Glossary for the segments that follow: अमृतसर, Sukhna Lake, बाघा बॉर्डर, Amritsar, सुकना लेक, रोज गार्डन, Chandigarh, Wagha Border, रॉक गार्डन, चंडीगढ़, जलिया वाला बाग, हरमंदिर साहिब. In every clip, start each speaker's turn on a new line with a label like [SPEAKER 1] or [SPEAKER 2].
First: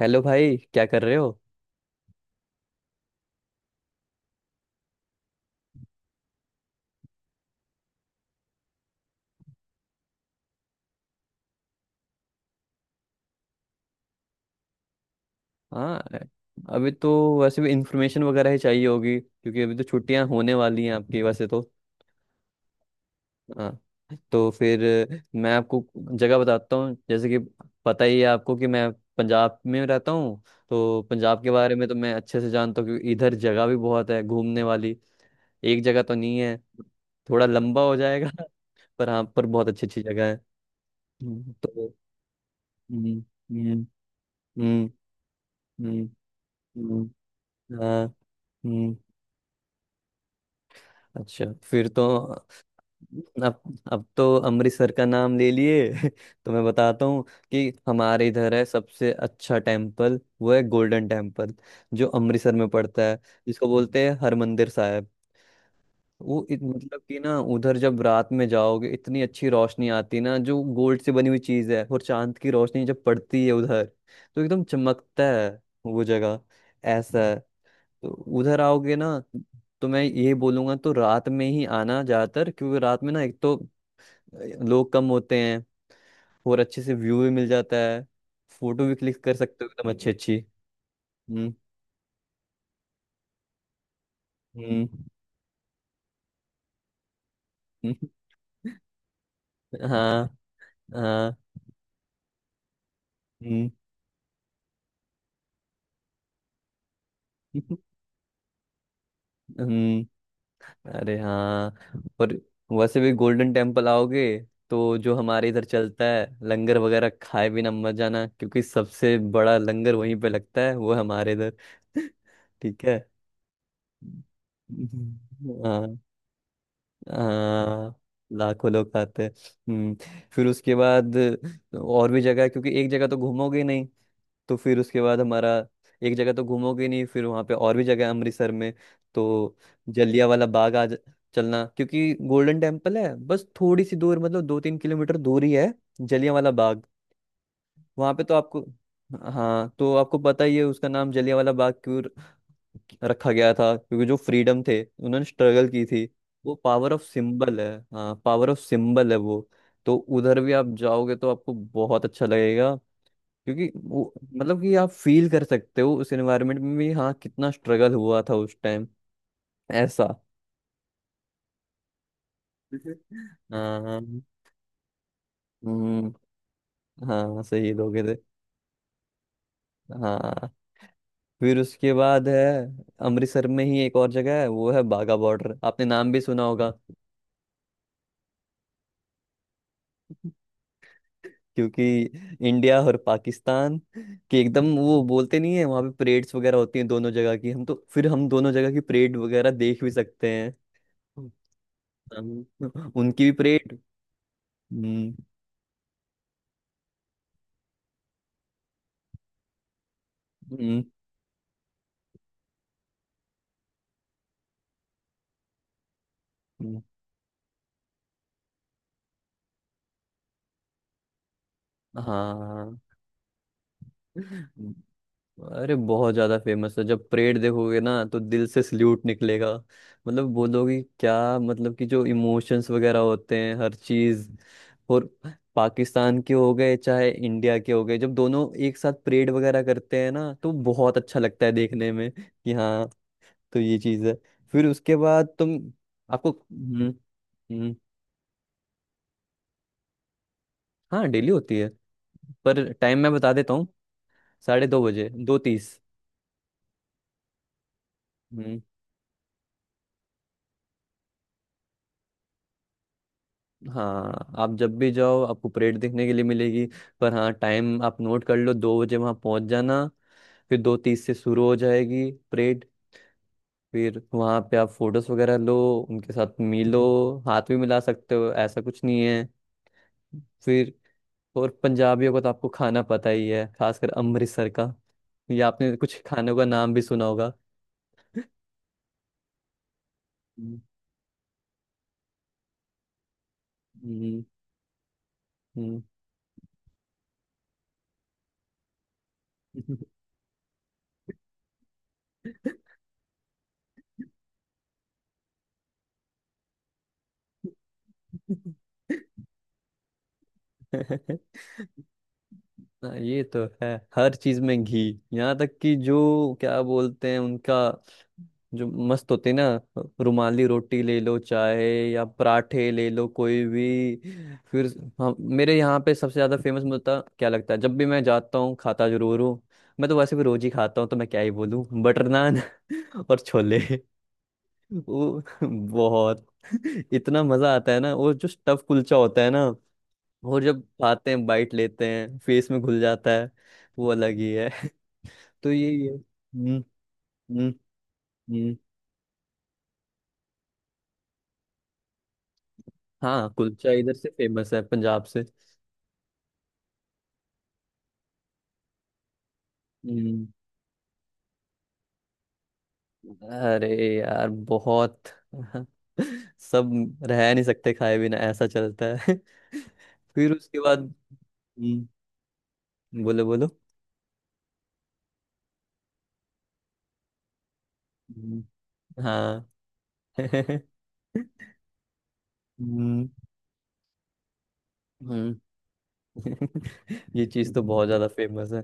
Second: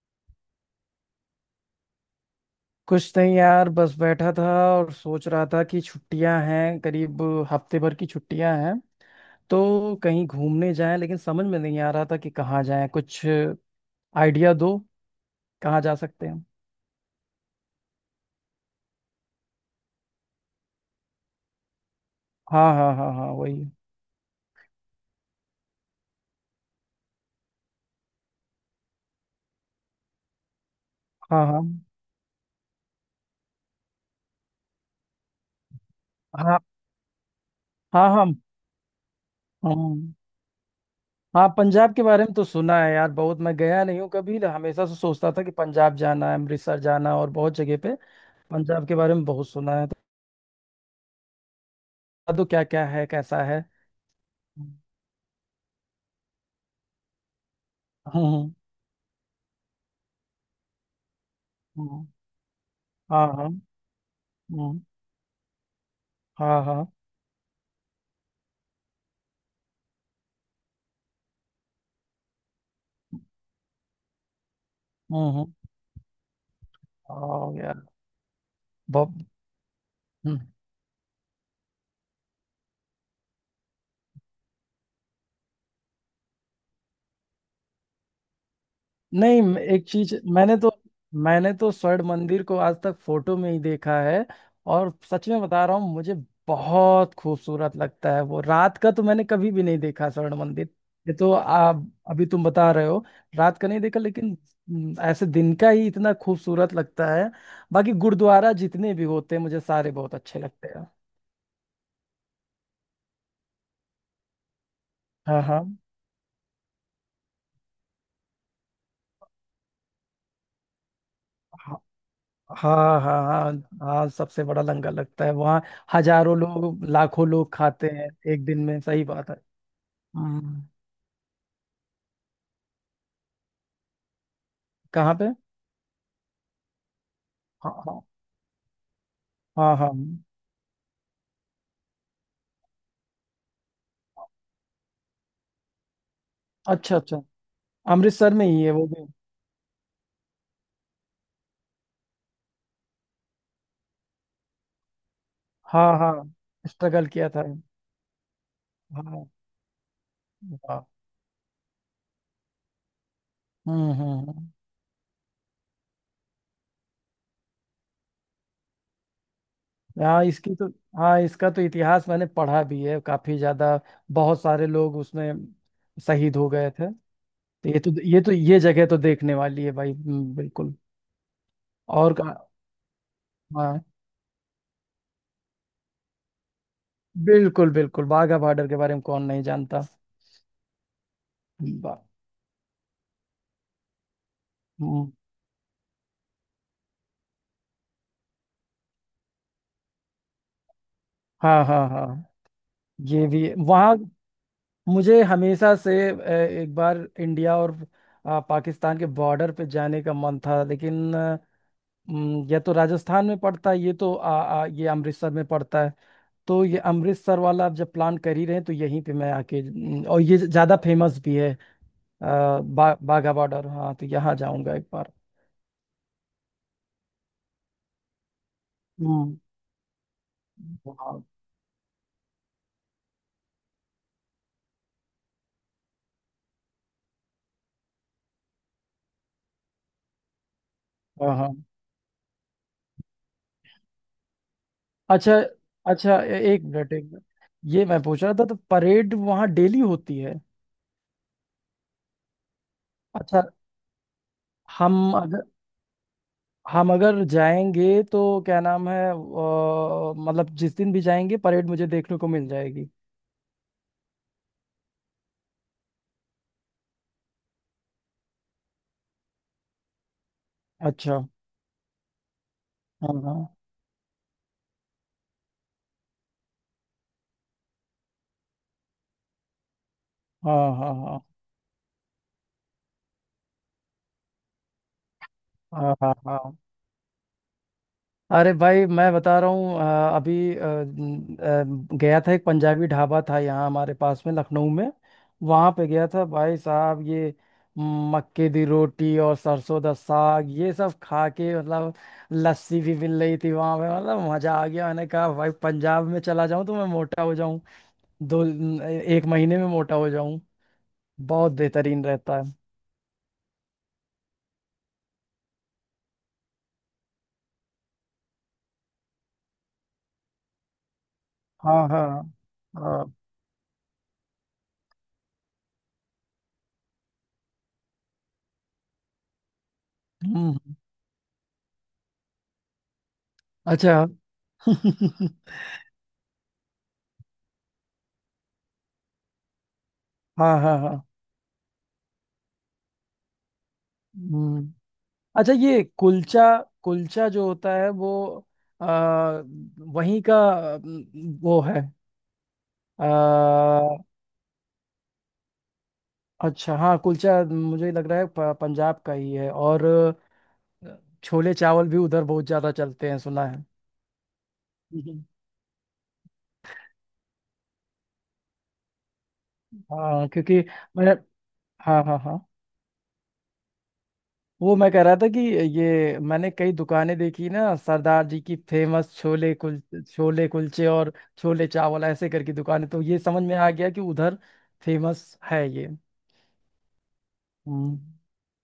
[SPEAKER 1] Hello भाई, क्या कर रहे हो?
[SPEAKER 2] कुछ नहीं यार, बस बैठा था और सोच रहा था कि छुट्टियां हैं करीब। हफ्ते भर की छुट्टियां हैं तो कहीं घूमने जाएं, लेकिन समझ में नहीं आ रहा था कि कहाँ जाएं। कुछ आइडिया दो, कहाँ जा
[SPEAKER 1] हाँ।
[SPEAKER 2] सकते हैं।
[SPEAKER 1] अभी तो वैसे भी इंफॉर्मेशन वगैरह ही चाहिए होगी क्योंकि अभी तो छुट्टियां होने वाली हैं आपकी, वैसे तो।
[SPEAKER 2] हाँ, हाँ, हाँ, हाँ, वही।
[SPEAKER 1] हाँ, तो फिर मैं आपको जगह बताता हूँ। जैसे कि पता ही है आपको कि मैं पंजाब में रहता हूँ, तो पंजाब
[SPEAKER 2] हाँ,
[SPEAKER 1] के
[SPEAKER 2] हाँ,
[SPEAKER 1] बारे में तो मैं अच्छे से जानता हूँ क्योंकि इधर जगह भी बहुत है घूमने वाली। एक जगह तो नहीं है,
[SPEAKER 2] हाँ,
[SPEAKER 1] थोड़ा लंबा हो
[SPEAKER 2] हाँ, हाँ।
[SPEAKER 1] जाएगा। पर हाँ, पर बहुत अच्छी अच्छी
[SPEAKER 2] हम।
[SPEAKER 1] जगह है।
[SPEAKER 2] हाँ,
[SPEAKER 1] हम्म।
[SPEAKER 2] पंजाब
[SPEAKER 1] तो
[SPEAKER 2] के बारे में तो सुना है
[SPEAKER 1] हम्म।
[SPEAKER 2] यार बहुत। मैं गया
[SPEAKER 1] हम्म।
[SPEAKER 2] नहीं हूँ कभी।
[SPEAKER 1] हम्म।
[SPEAKER 2] हमेशा से सोचता था कि पंजाब
[SPEAKER 1] हम्म।
[SPEAKER 2] जाना है, अमृतसर जाना
[SPEAKER 1] हम्म।
[SPEAKER 2] और बहुत जगह पे।
[SPEAKER 1] हाँ।
[SPEAKER 2] पंजाब के
[SPEAKER 1] हम्म।
[SPEAKER 2] बारे में बहुत सुना है तो
[SPEAKER 1] अच्छा। फिर तो
[SPEAKER 2] बता दो क्या क्या है, कैसा है।
[SPEAKER 1] अब अब तो
[SPEAKER 2] हम्म,
[SPEAKER 1] अमृतसर का नाम ले लिए तो मैं बताता हूँ कि
[SPEAKER 2] हम्म,
[SPEAKER 1] हमारे
[SPEAKER 2] हम्म,
[SPEAKER 1] इधर है सबसे अच्छा टेम्पल, वो है गोल्डन टेम्पल,
[SPEAKER 2] हम्म।
[SPEAKER 1] जो अमृतसर में पड़ता है,
[SPEAKER 2] हाँ, हाँ।
[SPEAKER 1] जिसको बोलते हैं हरमंदिर
[SPEAKER 2] हम्म।
[SPEAKER 1] साहिब। वो
[SPEAKER 2] हाँ, हाँ।
[SPEAKER 1] मतलब कि ना उधर जब रात में जाओगे इतनी अच्छी रोशनी आती है ना, जो गोल्ड से बनी हुई चीज है, और चांद की रोशनी जब पड़ती है उधर तो एकदम चमकता
[SPEAKER 2] हम्म,
[SPEAKER 1] है
[SPEAKER 2] हम्म।
[SPEAKER 1] वो जगह, ऐसा है।
[SPEAKER 2] हाँ यार,
[SPEAKER 1] तो उधर आओगे
[SPEAKER 2] बहुत।
[SPEAKER 1] ना, तो मैं ये
[SPEAKER 2] हम्म।
[SPEAKER 1] बोलूंगा, तो रात में ही आना ज्यादातर, क्योंकि रात में ना एक तो लोग कम होते हैं, और अच्छे से व्यू भी मिल जाता है, फोटो भी क्लिक कर
[SPEAKER 2] नहीं,
[SPEAKER 1] सकते हो
[SPEAKER 2] एक
[SPEAKER 1] एकदम अच्छी
[SPEAKER 2] चीज,
[SPEAKER 1] अच्छी।
[SPEAKER 2] मैंने तो मैंने
[SPEAKER 1] हम्म।
[SPEAKER 2] तो स्वर्ण मंदिर को आज तक फोटो में ही देखा है।
[SPEAKER 1] हम्म।
[SPEAKER 2] और सच में बता रहा हूँ, मुझे बहुत खूबसूरत
[SPEAKER 1] हम्म।
[SPEAKER 2] लगता है वो। रात का तो मैंने कभी भी नहीं देखा
[SPEAKER 1] हाँ।
[SPEAKER 2] स्वर्ण मंदिर। ये तो
[SPEAKER 1] हाँ।
[SPEAKER 2] आप, अभी तुम बता रहे हो। रात का
[SPEAKER 1] हम्म।
[SPEAKER 2] नहीं देखा लेकिन ऐसे दिन का ही इतना खूबसूरत लगता है। बाकी गुरुद्वारा जितने भी होते हैं मुझे सारे बहुत
[SPEAKER 1] हम्म।
[SPEAKER 2] अच्छे लगते हैं।
[SPEAKER 1] अरे हाँ, और वैसे भी गोल्डन टेम्पल आओगे, तो जो हमारे
[SPEAKER 2] हाँ,
[SPEAKER 1] इधर चलता है लंगर वगैरह, खाए बिना मत जाना, क्योंकि सबसे बड़ा लंगर वहीं पे लगता है वो, हमारे इधर।
[SPEAKER 2] हाँ,
[SPEAKER 1] ठीक है।
[SPEAKER 2] हाँ, हाँ, हाँ। हाँ, सबसे बड़ा लंगर लगता है वहाँ।
[SPEAKER 1] हाँ,
[SPEAKER 2] हजारों लोग, लाखों लोग खाते
[SPEAKER 1] हाँ,
[SPEAKER 2] हैं एक दिन
[SPEAKER 1] लाखों
[SPEAKER 2] में,
[SPEAKER 1] लोग
[SPEAKER 2] सही
[SPEAKER 1] खाते हैं।
[SPEAKER 2] बात है।
[SPEAKER 1] हम्म। फिर
[SPEAKER 2] हाँ।
[SPEAKER 1] उसके बाद और भी जगह है, क्योंकि एक जगह तो घूमोगे नहीं। तो फिर उसके
[SPEAKER 2] कहाँ
[SPEAKER 1] बाद
[SPEAKER 2] पे?
[SPEAKER 1] हमारा, एक जगह तो घूमोगे नहीं, फिर वहाँ पे
[SPEAKER 2] हाँ,
[SPEAKER 1] और भी
[SPEAKER 2] हाँ,
[SPEAKER 1] जगह है अमृतसर में। तो
[SPEAKER 2] हाँ, हाँ,
[SPEAKER 1] जलिया वाला बाग चलना, क्योंकि गोल्डन टेम्पल है बस थोड़ी सी दूर, मतलब 2-3 किलोमीटर दूर ही है जलिया वाला बाग।
[SPEAKER 2] अच्छा, अच्छा।
[SPEAKER 1] वहाँ पे
[SPEAKER 2] अमृतसर
[SPEAKER 1] तो
[SPEAKER 2] में ही
[SPEAKER 1] आपको,
[SPEAKER 2] है वो भी।
[SPEAKER 1] हाँ, तो आपको पता ही है उसका नाम जलिया वाला बाग क्यों रखा गया था, क्योंकि जो फ्रीडम थे उन्होंने स्ट्रगल की
[SPEAKER 2] हाँ,
[SPEAKER 1] थी।
[SPEAKER 2] हाँ।
[SPEAKER 1] वो पावर ऑफ
[SPEAKER 2] स्ट्रगल किया था।
[SPEAKER 1] सिंबल है। हाँ, पावर ऑफ सिंबल है
[SPEAKER 2] हाँ,
[SPEAKER 1] वो। तो उधर भी आप
[SPEAKER 2] वाह।
[SPEAKER 1] जाओगे, तो आपको बहुत अच्छा लगेगा, क्योंकि
[SPEAKER 2] हम्म,
[SPEAKER 1] वो,
[SPEAKER 2] हम्म,
[SPEAKER 1] मतलब कि आप फील कर सकते हो उस एनवायरनमेंट में भी, हाँ, कितना स्ट्रगल हुआ था उस टाइम, ऐसा।
[SPEAKER 2] हाँ इसकी तो हाँ, इसका तो इतिहास मैंने पढ़ा भी है काफी ज्यादा।
[SPEAKER 1] हाँ।
[SPEAKER 2] बहुत सारे लोग उसमें
[SPEAKER 1] हम्म।
[SPEAKER 2] शहीद हो गए थे।
[SPEAKER 1] हाँ,
[SPEAKER 2] तो
[SPEAKER 1] शहीद हो गए थे।
[SPEAKER 2] ये जगह तो देखने वाली है भाई।
[SPEAKER 1] हाँ,
[SPEAKER 2] बिल्कुल।
[SPEAKER 1] फिर उसके
[SPEAKER 2] और
[SPEAKER 1] बाद है, अमृतसर में ही
[SPEAKER 2] हाँ,
[SPEAKER 1] एक और जगह है, वो है बाघा बॉर्डर, आपने नाम भी सुना होगा।
[SPEAKER 2] बिल्कुल, बिल्कुल। वाघा बॉर्डर के बारे में कौन नहीं जानता।
[SPEAKER 1] क्योंकि
[SPEAKER 2] बा-
[SPEAKER 1] इंडिया और पाकिस्तान के एकदम वो
[SPEAKER 2] हम्म,
[SPEAKER 1] बोलते नहीं है, वहाँ पे परेड्स वगैरह होती हैं दोनों जगह की, हम तो फिर हम दोनों जगह की परेड वगैरह देख भी सकते हैं।
[SPEAKER 2] हाँ, हाँ, हाँ,
[SPEAKER 1] उनकी
[SPEAKER 2] ये
[SPEAKER 1] भी
[SPEAKER 2] भी है।
[SPEAKER 1] परेड।
[SPEAKER 2] वहाँ
[SPEAKER 1] हम्म।
[SPEAKER 2] मुझे हमेशा से एक बार इंडिया और पाकिस्तान के बॉर्डर पे जाने का मन था,
[SPEAKER 1] हम्म।
[SPEAKER 2] लेकिन या तो राजस्थान में पड़ता है ये, तो आ, आ, ये अमृतसर में पड़ता है। तो ये
[SPEAKER 1] हम्म।
[SPEAKER 2] अमृतसर वाला, आप जब प्लान कर ही रहे हैं तो यहीं पे मैं आके। और ये ज़्यादा फेमस भी है। अ,
[SPEAKER 1] हाँ, हाँ।
[SPEAKER 2] बाघा बॉर्डर, हाँ, तो यहाँ
[SPEAKER 1] हम्म।
[SPEAKER 2] जाऊंगा एक बार।
[SPEAKER 1] अरे बहुत ज्यादा फेमस है, जब परेड देखोगे ना तो दिल से सल्यूट
[SPEAKER 2] हम्म,
[SPEAKER 1] निकलेगा। मतलब बोलोगे क्या,
[SPEAKER 2] हाँ,
[SPEAKER 1] मतलब कि जो इमोशंस वगैरह होते हैं हर चीज। और पाकिस्तान के हो गए चाहे इंडिया के हो गए, जब दोनों एक साथ परेड वगैरह करते हैं ना तो बहुत अच्छा
[SPEAKER 2] हाँ,
[SPEAKER 1] लगता है
[SPEAKER 2] हाँ।
[SPEAKER 1] देखने में, कि हाँ। तो ये चीज है। फिर उसके बाद
[SPEAKER 2] अच्छा,
[SPEAKER 1] तुम,
[SPEAKER 2] अच्छा।
[SPEAKER 1] आपको।
[SPEAKER 2] एक
[SPEAKER 1] हम्म।
[SPEAKER 2] मिनट, एक मिनट।
[SPEAKER 1] हम्म।
[SPEAKER 2] ये मैं पूछ रहा था, तो परेड वहाँ डेली होती है?
[SPEAKER 1] हाँ, डेली होती है। पर टाइम मैं बता
[SPEAKER 2] अच्छा।
[SPEAKER 1] देता हूँ, 2:30 बजे,
[SPEAKER 2] हम
[SPEAKER 1] दो
[SPEAKER 2] अगर
[SPEAKER 1] तीस
[SPEAKER 2] हम अगर जाएंगे तो
[SPEAKER 1] हम्म।
[SPEAKER 2] क्या नाम है, मतलब जिस दिन भी जाएंगे, परेड मुझे देखने को मिल जाएगी।
[SPEAKER 1] हाँ, आप जब भी जाओ आपको परेड देखने के लिए मिलेगी। पर हाँ, टाइम आप नोट कर लो, 2 बजे वहाँ पहुँच जाना। फिर 2:30 से
[SPEAKER 2] अच्छा,
[SPEAKER 1] शुरू हो जाएगी परेड।
[SPEAKER 2] हाँ, हाँ,
[SPEAKER 1] फिर वहाँ पे आप फोटोज वगैरह लो, उनके साथ मिलो, हाथ भी मिला सकते हो, ऐसा कुछ नहीं है।
[SPEAKER 2] हाँ,
[SPEAKER 1] फिर,
[SPEAKER 2] हाँ, हाँ,
[SPEAKER 1] और पंजाबियों का तो आपको खाना पता ही है, खासकर अमृतसर का। ये आपने
[SPEAKER 2] हाँ,
[SPEAKER 1] कुछ
[SPEAKER 2] हाँ,
[SPEAKER 1] खानों का
[SPEAKER 2] हाँ।
[SPEAKER 1] नाम भी सुना होगा।
[SPEAKER 2] अरे भाई, मैं बता रहा हूँ अभी
[SPEAKER 1] हम्म।
[SPEAKER 2] गया था, एक पंजाबी ढाबा था यहाँ हमारे
[SPEAKER 1] हम्म।
[SPEAKER 2] पास में, लखनऊ में। वहाँ
[SPEAKER 1] हम्म।
[SPEAKER 2] पे गया था भाई साहब, ये मक्के दी रोटी और सरसों दा साग, ये सब खा के मतलब लस्सी भी मिल रही थी वहाँ पे, मतलब मजा आ गया। मैंने कहा भाई, पंजाब में चला जाऊँ तो मैं मोटा हो जाऊँ। दो न- एक महीने में मोटा हो जाऊँ। बहुत बेहतरीन रहता है।
[SPEAKER 1] हाँ, ये तो है। हर चीज में घी। यहाँ तक कि जो क्या बोलते हैं उनका, जो मस्त होते हैं ना, रुमाली रोटी ले लो चाहे
[SPEAKER 2] हाँ,
[SPEAKER 1] या
[SPEAKER 2] हाँ,
[SPEAKER 1] पराठे ले लो
[SPEAKER 2] हाँ,
[SPEAKER 1] कोई भी। फिर हम, मेरे यहाँ पे सबसे ज्यादा फेमस मुझे क्या लगता है, जब भी मैं जाता हूँ खाता जरूर हूँ। मैं तो वैसे भी रोज ही
[SPEAKER 2] हम्म,
[SPEAKER 1] खाता हूँ, तो मैं क्या ही बोलूँ, बटर नान। और छोले,
[SPEAKER 2] अच्छा।
[SPEAKER 1] वो बहुत इतना मजा आता है ना, वो जो स्टफ कुलचा होता है ना, और
[SPEAKER 2] हाँ,
[SPEAKER 1] जब
[SPEAKER 2] हाँ, हाँ,
[SPEAKER 1] खाते हैं बाइट लेते हैं फेस में घुल जाता है, वो अलग ही है।
[SPEAKER 2] हम्म,
[SPEAKER 1] तो
[SPEAKER 2] अच्छा। ये
[SPEAKER 1] यही है।
[SPEAKER 2] कुलचा,
[SPEAKER 1] हम्म।
[SPEAKER 2] कुलचा जो
[SPEAKER 1] हम्म।
[SPEAKER 2] होता है वो,
[SPEAKER 1] हम्म।
[SPEAKER 2] आ, वहीं का। वो है
[SPEAKER 1] हाँ, कुलचा इधर
[SPEAKER 2] आ,
[SPEAKER 1] से फेमस है, पंजाब से।
[SPEAKER 2] अच्छा, हाँ, कुलचा मुझे लग रहा है पंजाब का ही है। और
[SPEAKER 1] हम्म।
[SPEAKER 2] छोले चावल भी उधर बहुत ज़्यादा चलते हैं, सुना है।
[SPEAKER 1] अरे यार बहुत।
[SPEAKER 2] हम्म।
[SPEAKER 1] सब रह नहीं सकते खाए बिना, ऐसा चलता है।
[SPEAKER 2] हाँ,
[SPEAKER 1] फिर उसके
[SPEAKER 2] क्योंकि
[SPEAKER 1] बाद।
[SPEAKER 2] मैं,
[SPEAKER 1] हम्म।
[SPEAKER 2] हाँ, हाँ, हाँ,
[SPEAKER 1] बोलो बोलो।
[SPEAKER 2] वो मैं कह रहा था कि ये, मैंने कई दुकानें देखी ना, सरदार जी
[SPEAKER 1] हम्म।
[SPEAKER 2] की
[SPEAKER 1] हाँ।
[SPEAKER 2] फेमस छोले कुल छोले कुलचे और छोले चावल, ऐसे करके दुकानें तो
[SPEAKER 1] हम्म।
[SPEAKER 2] ये समझ में आ गया कि उधर फेमस
[SPEAKER 1] हम्म।
[SPEAKER 2] है ये।
[SPEAKER 1] ये चीज तो बहुत
[SPEAKER 2] हम्म।
[SPEAKER 1] ज्यादा फेमस है,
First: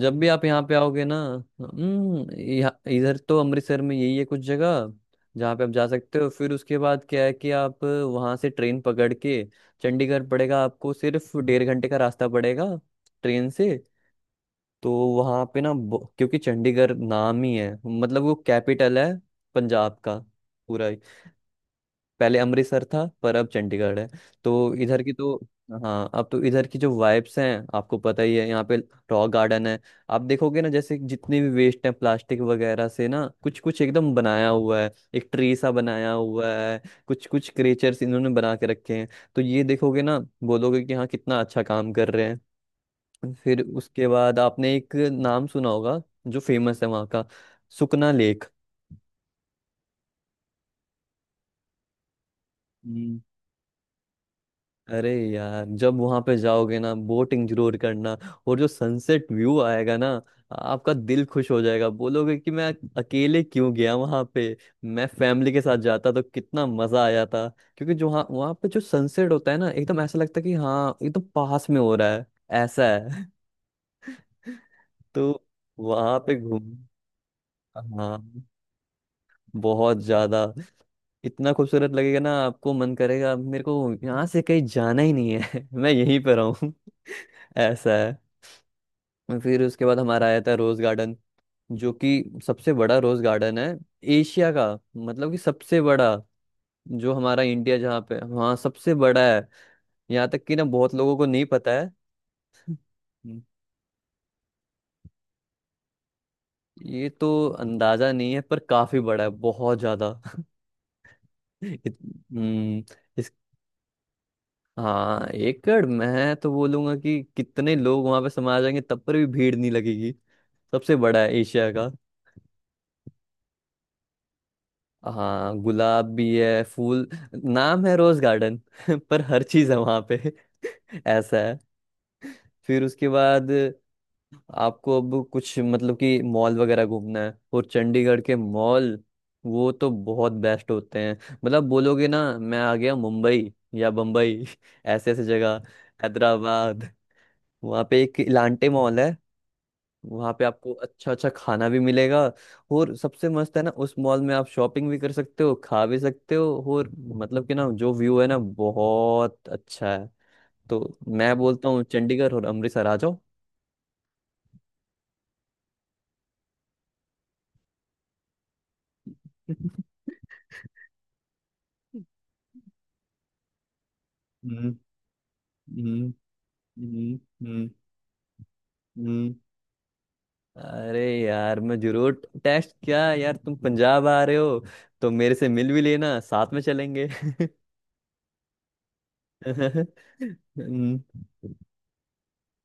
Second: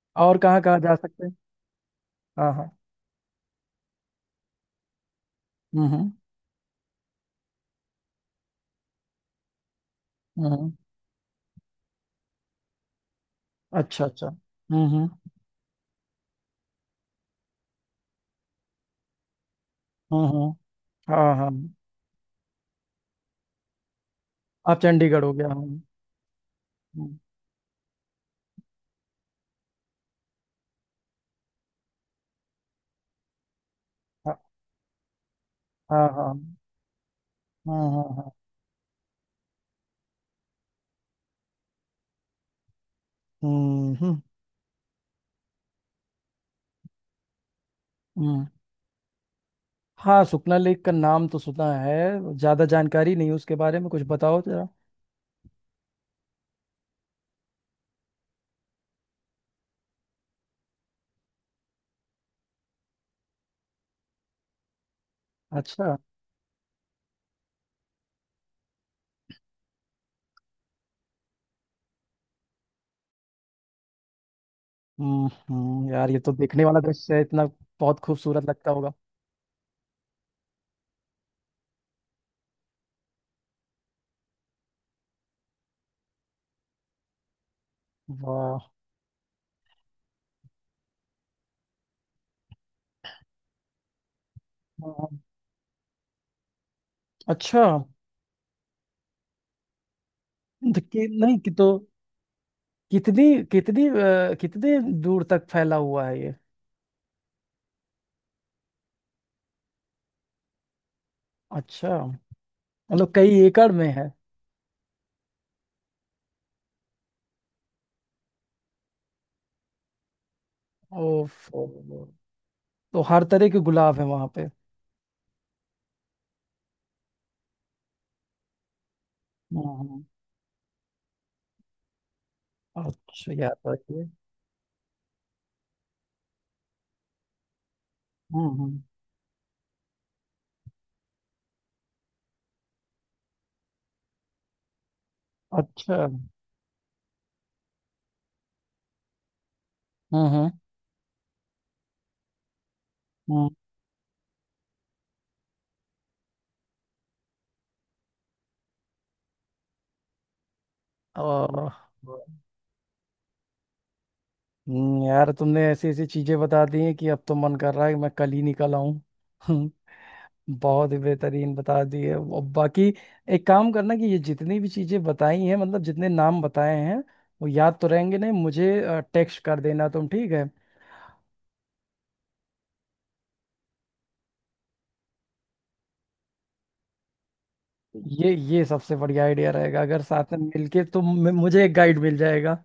[SPEAKER 1] जब भी
[SPEAKER 2] और
[SPEAKER 1] आप
[SPEAKER 2] कहाँ
[SPEAKER 1] यहाँ पे
[SPEAKER 2] कहाँ जा
[SPEAKER 1] आओगे ना।
[SPEAKER 2] सकते हैं?
[SPEAKER 1] हम्म।
[SPEAKER 2] हाँ, हाँ,
[SPEAKER 1] यहाँ इधर तो अमृतसर में यही है कुछ जगह जहाँ पे आप जा
[SPEAKER 2] हम्म, हम्म,
[SPEAKER 1] सकते हो। फिर उसके बाद क्या है कि आप वहाँ से ट्रेन पकड़ के चंडीगढ़
[SPEAKER 2] हम्म,
[SPEAKER 1] पड़ेगा
[SPEAKER 2] हम्म।
[SPEAKER 1] आपको, सिर्फ 1.5 घंटे का रास्ता पड़ेगा ट्रेन से।
[SPEAKER 2] अच्छा, अच्छा, हम्म,
[SPEAKER 1] तो
[SPEAKER 2] हम्म,
[SPEAKER 1] वहाँ पे ना क्योंकि चंडीगढ़ नाम ही है, मतलब वो कैपिटल है पंजाब का
[SPEAKER 2] हम्म,
[SPEAKER 1] पूरा।
[SPEAKER 2] हाँ, हाँ।
[SPEAKER 1] पहले अमृतसर था पर अब चंडीगढ़ है। तो
[SPEAKER 2] आप,
[SPEAKER 1] इधर की
[SPEAKER 2] चंडीगढ़ हो
[SPEAKER 1] तो,
[SPEAKER 2] गया, हाँ,
[SPEAKER 1] हाँ, अब तो इधर की जो वाइब्स हैं, आपको पता ही है। यहाँ पे रॉक गार्डन है। आप देखोगे ना, जैसे जितने भी वेस्ट है प्लास्टिक वगैरह से ना, कुछ कुछ एकदम
[SPEAKER 2] हाँ,
[SPEAKER 1] बनाया हुआ है, एक ट्री सा
[SPEAKER 2] हाँ,
[SPEAKER 1] बनाया हुआ
[SPEAKER 2] हाँ,
[SPEAKER 1] है, कुछ कुछ
[SPEAKER 2] हाँ,
[SPEAKER 1] क्रिएचर्स
[SPEAKER 2] हाँ,
[SPEAKER 1] इन्होंने
[SPEAKER 2] हाँ,
[SPEAKER 1] बना के रखे हैं। तो ये देखोगे ना, बोलोगे कि हाँ, कितना अच्छा काम कर रहे हैं। फिर
[SPEAKER 2] हम्म,
[SPEAKER 1] उसके
[SPEAKER 2] हम्म,
[SPEAKER 1] बाद आपने एक नाम सुना होगा, जो फेमस है वहाँ का, सुकना लेक।
[SPEAKER 2] हम्म। हाँ, सुखना लेक का नाम तो सुना है, ज्यादा जानकारी नहीं उसके बारे में, कुछ बताओ जरा।
[SPEAKER 1] अरे यार जब वहां पे जाओगे ना, बोटिंग जरूर करना, और जो सनसेट व्यू आएगा ना, आपका दिल खुश हो जाएगा, बोलोगे कि मैं अकेले क्यों गया वहां पे, मैं फैमिली के साथ
[SPEAKER 2] अच्छा,
[SPEAKER 1] जाता तो कितना मजा आया था। क्योंकि जो वहाँ वहाँ पे जो सनसेट होता है ना, एकदम ऐसा लगता है कि हाँ, एकदम पास में हो रहा है, ऐसा है। तो
[SPEAKER 2] हम्म, हम्म। यार,
[SPEAKER 1] वहां
[SPEAKER 2] ये तो
[SPEAKER 1] पे घूम
[SPEAKER 2] देखने वाला दृश्य है इतना, बहुत खूबसूरत
[SPEAKER 1] हाँ,
[SPEAKER 2] लगता होगा।
[SPEAKER 1] बहुत ज्यादा, इतना खूबसूरत लगेगा ना, आपको मन करेगा मेरे को यहाँ से कहीं जाना ही नहीं है। मैं यहीं पर रहूं, ऐसा है।
[SPEAKER 2] वाह।
[SPEAKER 1] और फिर उसके बाद हमारा आया था रोज गार्डन, जो कि सबसे बड़ा रोज गार्डन है एशिया का,
[SPEAKER 2] हाँ,
[SPEAKER 1] मतलब कि सबसे बड़ा, जो हमारा
[SPEAKER 2] अच्छा।
[SPEAKER 1] इंडिया जहाँ पे वहाँ सबसे बड़ा है। यहाँ तक कि ना
[SPEAKER 2] तो
[SPEAKER 1] बहुत
[SPEAKER 2] कि,
[SPEAKER 1] लोगों को
[SPEAKER 2] नहीं
[SPEAKER 1] नहीं
[SPEAKER 2] कि तो
[SPEAKER 1] पता है।
[SPEAKER 2] कितनी
[SPEAKER 1] हम्म।
[SPEAKER 2] कितनी अ, कितने दूर तक फैला हुआ है ये?
[SPEAKER 1] ये तो अंदाजा नहीं है, पर काफी बड़ा है, बहुत ज्यादा। इत,
[SPEAKER 2] अच्छा,
[SPEAKER 1] हम्म,
[SPEAKER 2] मतलब
[SPEAKER 1] इस
[SPEAKER 2] कई एकड़ में है।
[SPEAKER 1] हाँ, एकड़ मैं तो बोलूंगा कि कितने लोग वहां पे समा जाएंगे तब पर भी भीड़ नहीं लगेगी, सबसे बड़ा है
[SPEAKER 2] ओफ,
[SPEAKER 1] एशिया।
[SPEAKER 2] ओहो। तो हर तरह के गुलाब है वहां पे।
[SPEAKER 1] हाँ, गुलाब भी है, फूल, नाम है रोज गार्डन। पर हर
[SPEAKER 2] हम्म,
[SPEAKER 1] चीज है वहां पे। ऐसा है। फिर उसके
[SPEAKER 2] अच्छा,
[SPEAKER 1] बाद
[SPEAKER 2] याद रखिए।
[SPEAKER 1] आपको अब कुछ, मतलब कि मॉल वगैरह घूमना है, और चंडीगढ़ के
[SPEAKER 2] हम्म,
[SPEAKER 1] मॉल, वो तो बहुत बेस्ट होते हैं, मतलब बोलोगे ना मैं आ गया मुंबई या बम्बई। ऐसे ऐसे जगह,
[SPEAKER 2] अच्छा, हम्म,
[SPEAKER 1] हैदराबाद। वहाँ पे एक इलांटे मॉल है, वहाँ पे
[SPEAKER 2] हम्म,
[SPEAKER 1] आपको अच्छा अच्छा खाना भी मिलेगा। और सबसे
[SPEAKER 2] हम्म।
[SPEAKER 1] मस्त है ना, उस मॉल में आप शॉपिंग भी कर सकते हो, खा भी सकते हो, और मतलब कि ना, जो व्यू है ना बहुत अच्छा है। तो मैं बोलता
[SPEAKER 2] और
[SPEAKER 1] हूँ, चंडीगढ़ और अमृतसर आ जाओ।
[SPEAKER 2] यार तुमने ऐसी ऐसी चीजें बता दी हैं कि अब तो मन कर रहा है कि मैं कल ही निकल आऊं। बहुत ही बेहतरीन बता दी है। और बाकी, एक काम करना कि ये जितनी भी
[SPEAKER 1] हम्म।
[SPEAKER 2] चीजें बताई हैं, मतलब जितने
[SPEAKER 1] हम्म।
[SPEAKER 2] नाम बताए हैं,
[SPEAKER 1] हम्म।
[SPEAKER 2] वो
[SPEAKER 1] हम्म।
[SPEAKER 2] याद तो रहेंगे नहीं मुझे।
[SPEAKER 1] हम्म।
[SPEAKER 2] टेक्स्ट कर देना तुम, ठीक है?
[SPEAKER 1] अरे यार, मैं जरूर टेस्ट, क्या यार तुम पंजाब आ रहे हो, तो मेरे से मिल भी लेना, साथ में चलेंगे।
[SPEAKER 2] ये सबसे बढ़िया आइडिया रहेगा, अगर साथ में मिलके
[SPEAKER 1] हम्म,
[SPEAKER 2] तुम मुझे एक गाइड मिल जाएगा।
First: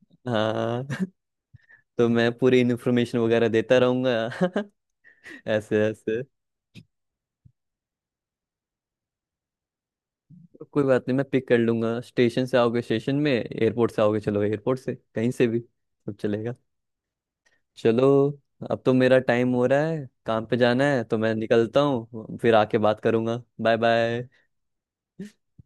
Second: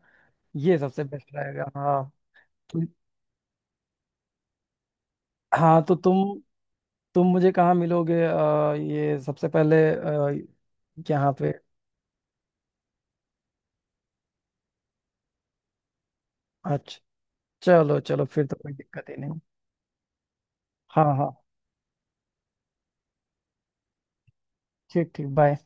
[SPEAKER 2] ये
[SPEAKER 1] हाँ।
[SPEAKER 2] सबसे बेस्ट रहेगा,
[SPEAKER 1] तो
[SPEAKER 2] हाँ।
[SPEAKER 1] मैं पूरी
[SPEAKER 2] तुम
[SPEAKER 1] इन्फॉर्मेशन वगैरह देता रहूंगा।
[SPEAKER 2] हाँ,
[SPEAKER 1] ऐसे
[SPEAKER 2] तो
[SPEAKER 1] ऐसे।
[SPEAKER 2] तुम मुझे कहाँ मिलोगे, ये सबसे पहले,
[SPEAKER 1] कोई बात नहीं, मैं
[SPEAKER 2] यहाँ
[SPEAKER 1] पिक
[SPEAKER 2] पे।
[SPEAKER 1] कर लूंगा, स्टेशन से आओगे स्टेशन में, एयरपोर्ट से आओगे, चलो एयरपोर्ट से, कहीं से भी सब चलेगा।
[SPEAKER 2] अच्छा, चलो,
[SPEAKER 1] चलो,
[SPEAKER 2] चलो, फिर तो कोई
[SPEAKER 1] अब तो
[SPEAKER 2] दिक्कत ही
[SPEAKER 1] मेरा
[SPEAKER 2] नहीं।
[SPEAKER 1] टाइम हो रहा है, काम पे जाना है
[SPEAKER 2] हाँ,
[SPEAKER 1] तो
[SPEAKER 2] हाँ,
[SPEAKER 1] मैं निकलता हूँ, फिर आके बात करूंगा, बाय बाय।
[SPEAKER 2] ठीक, ठीक, बाय।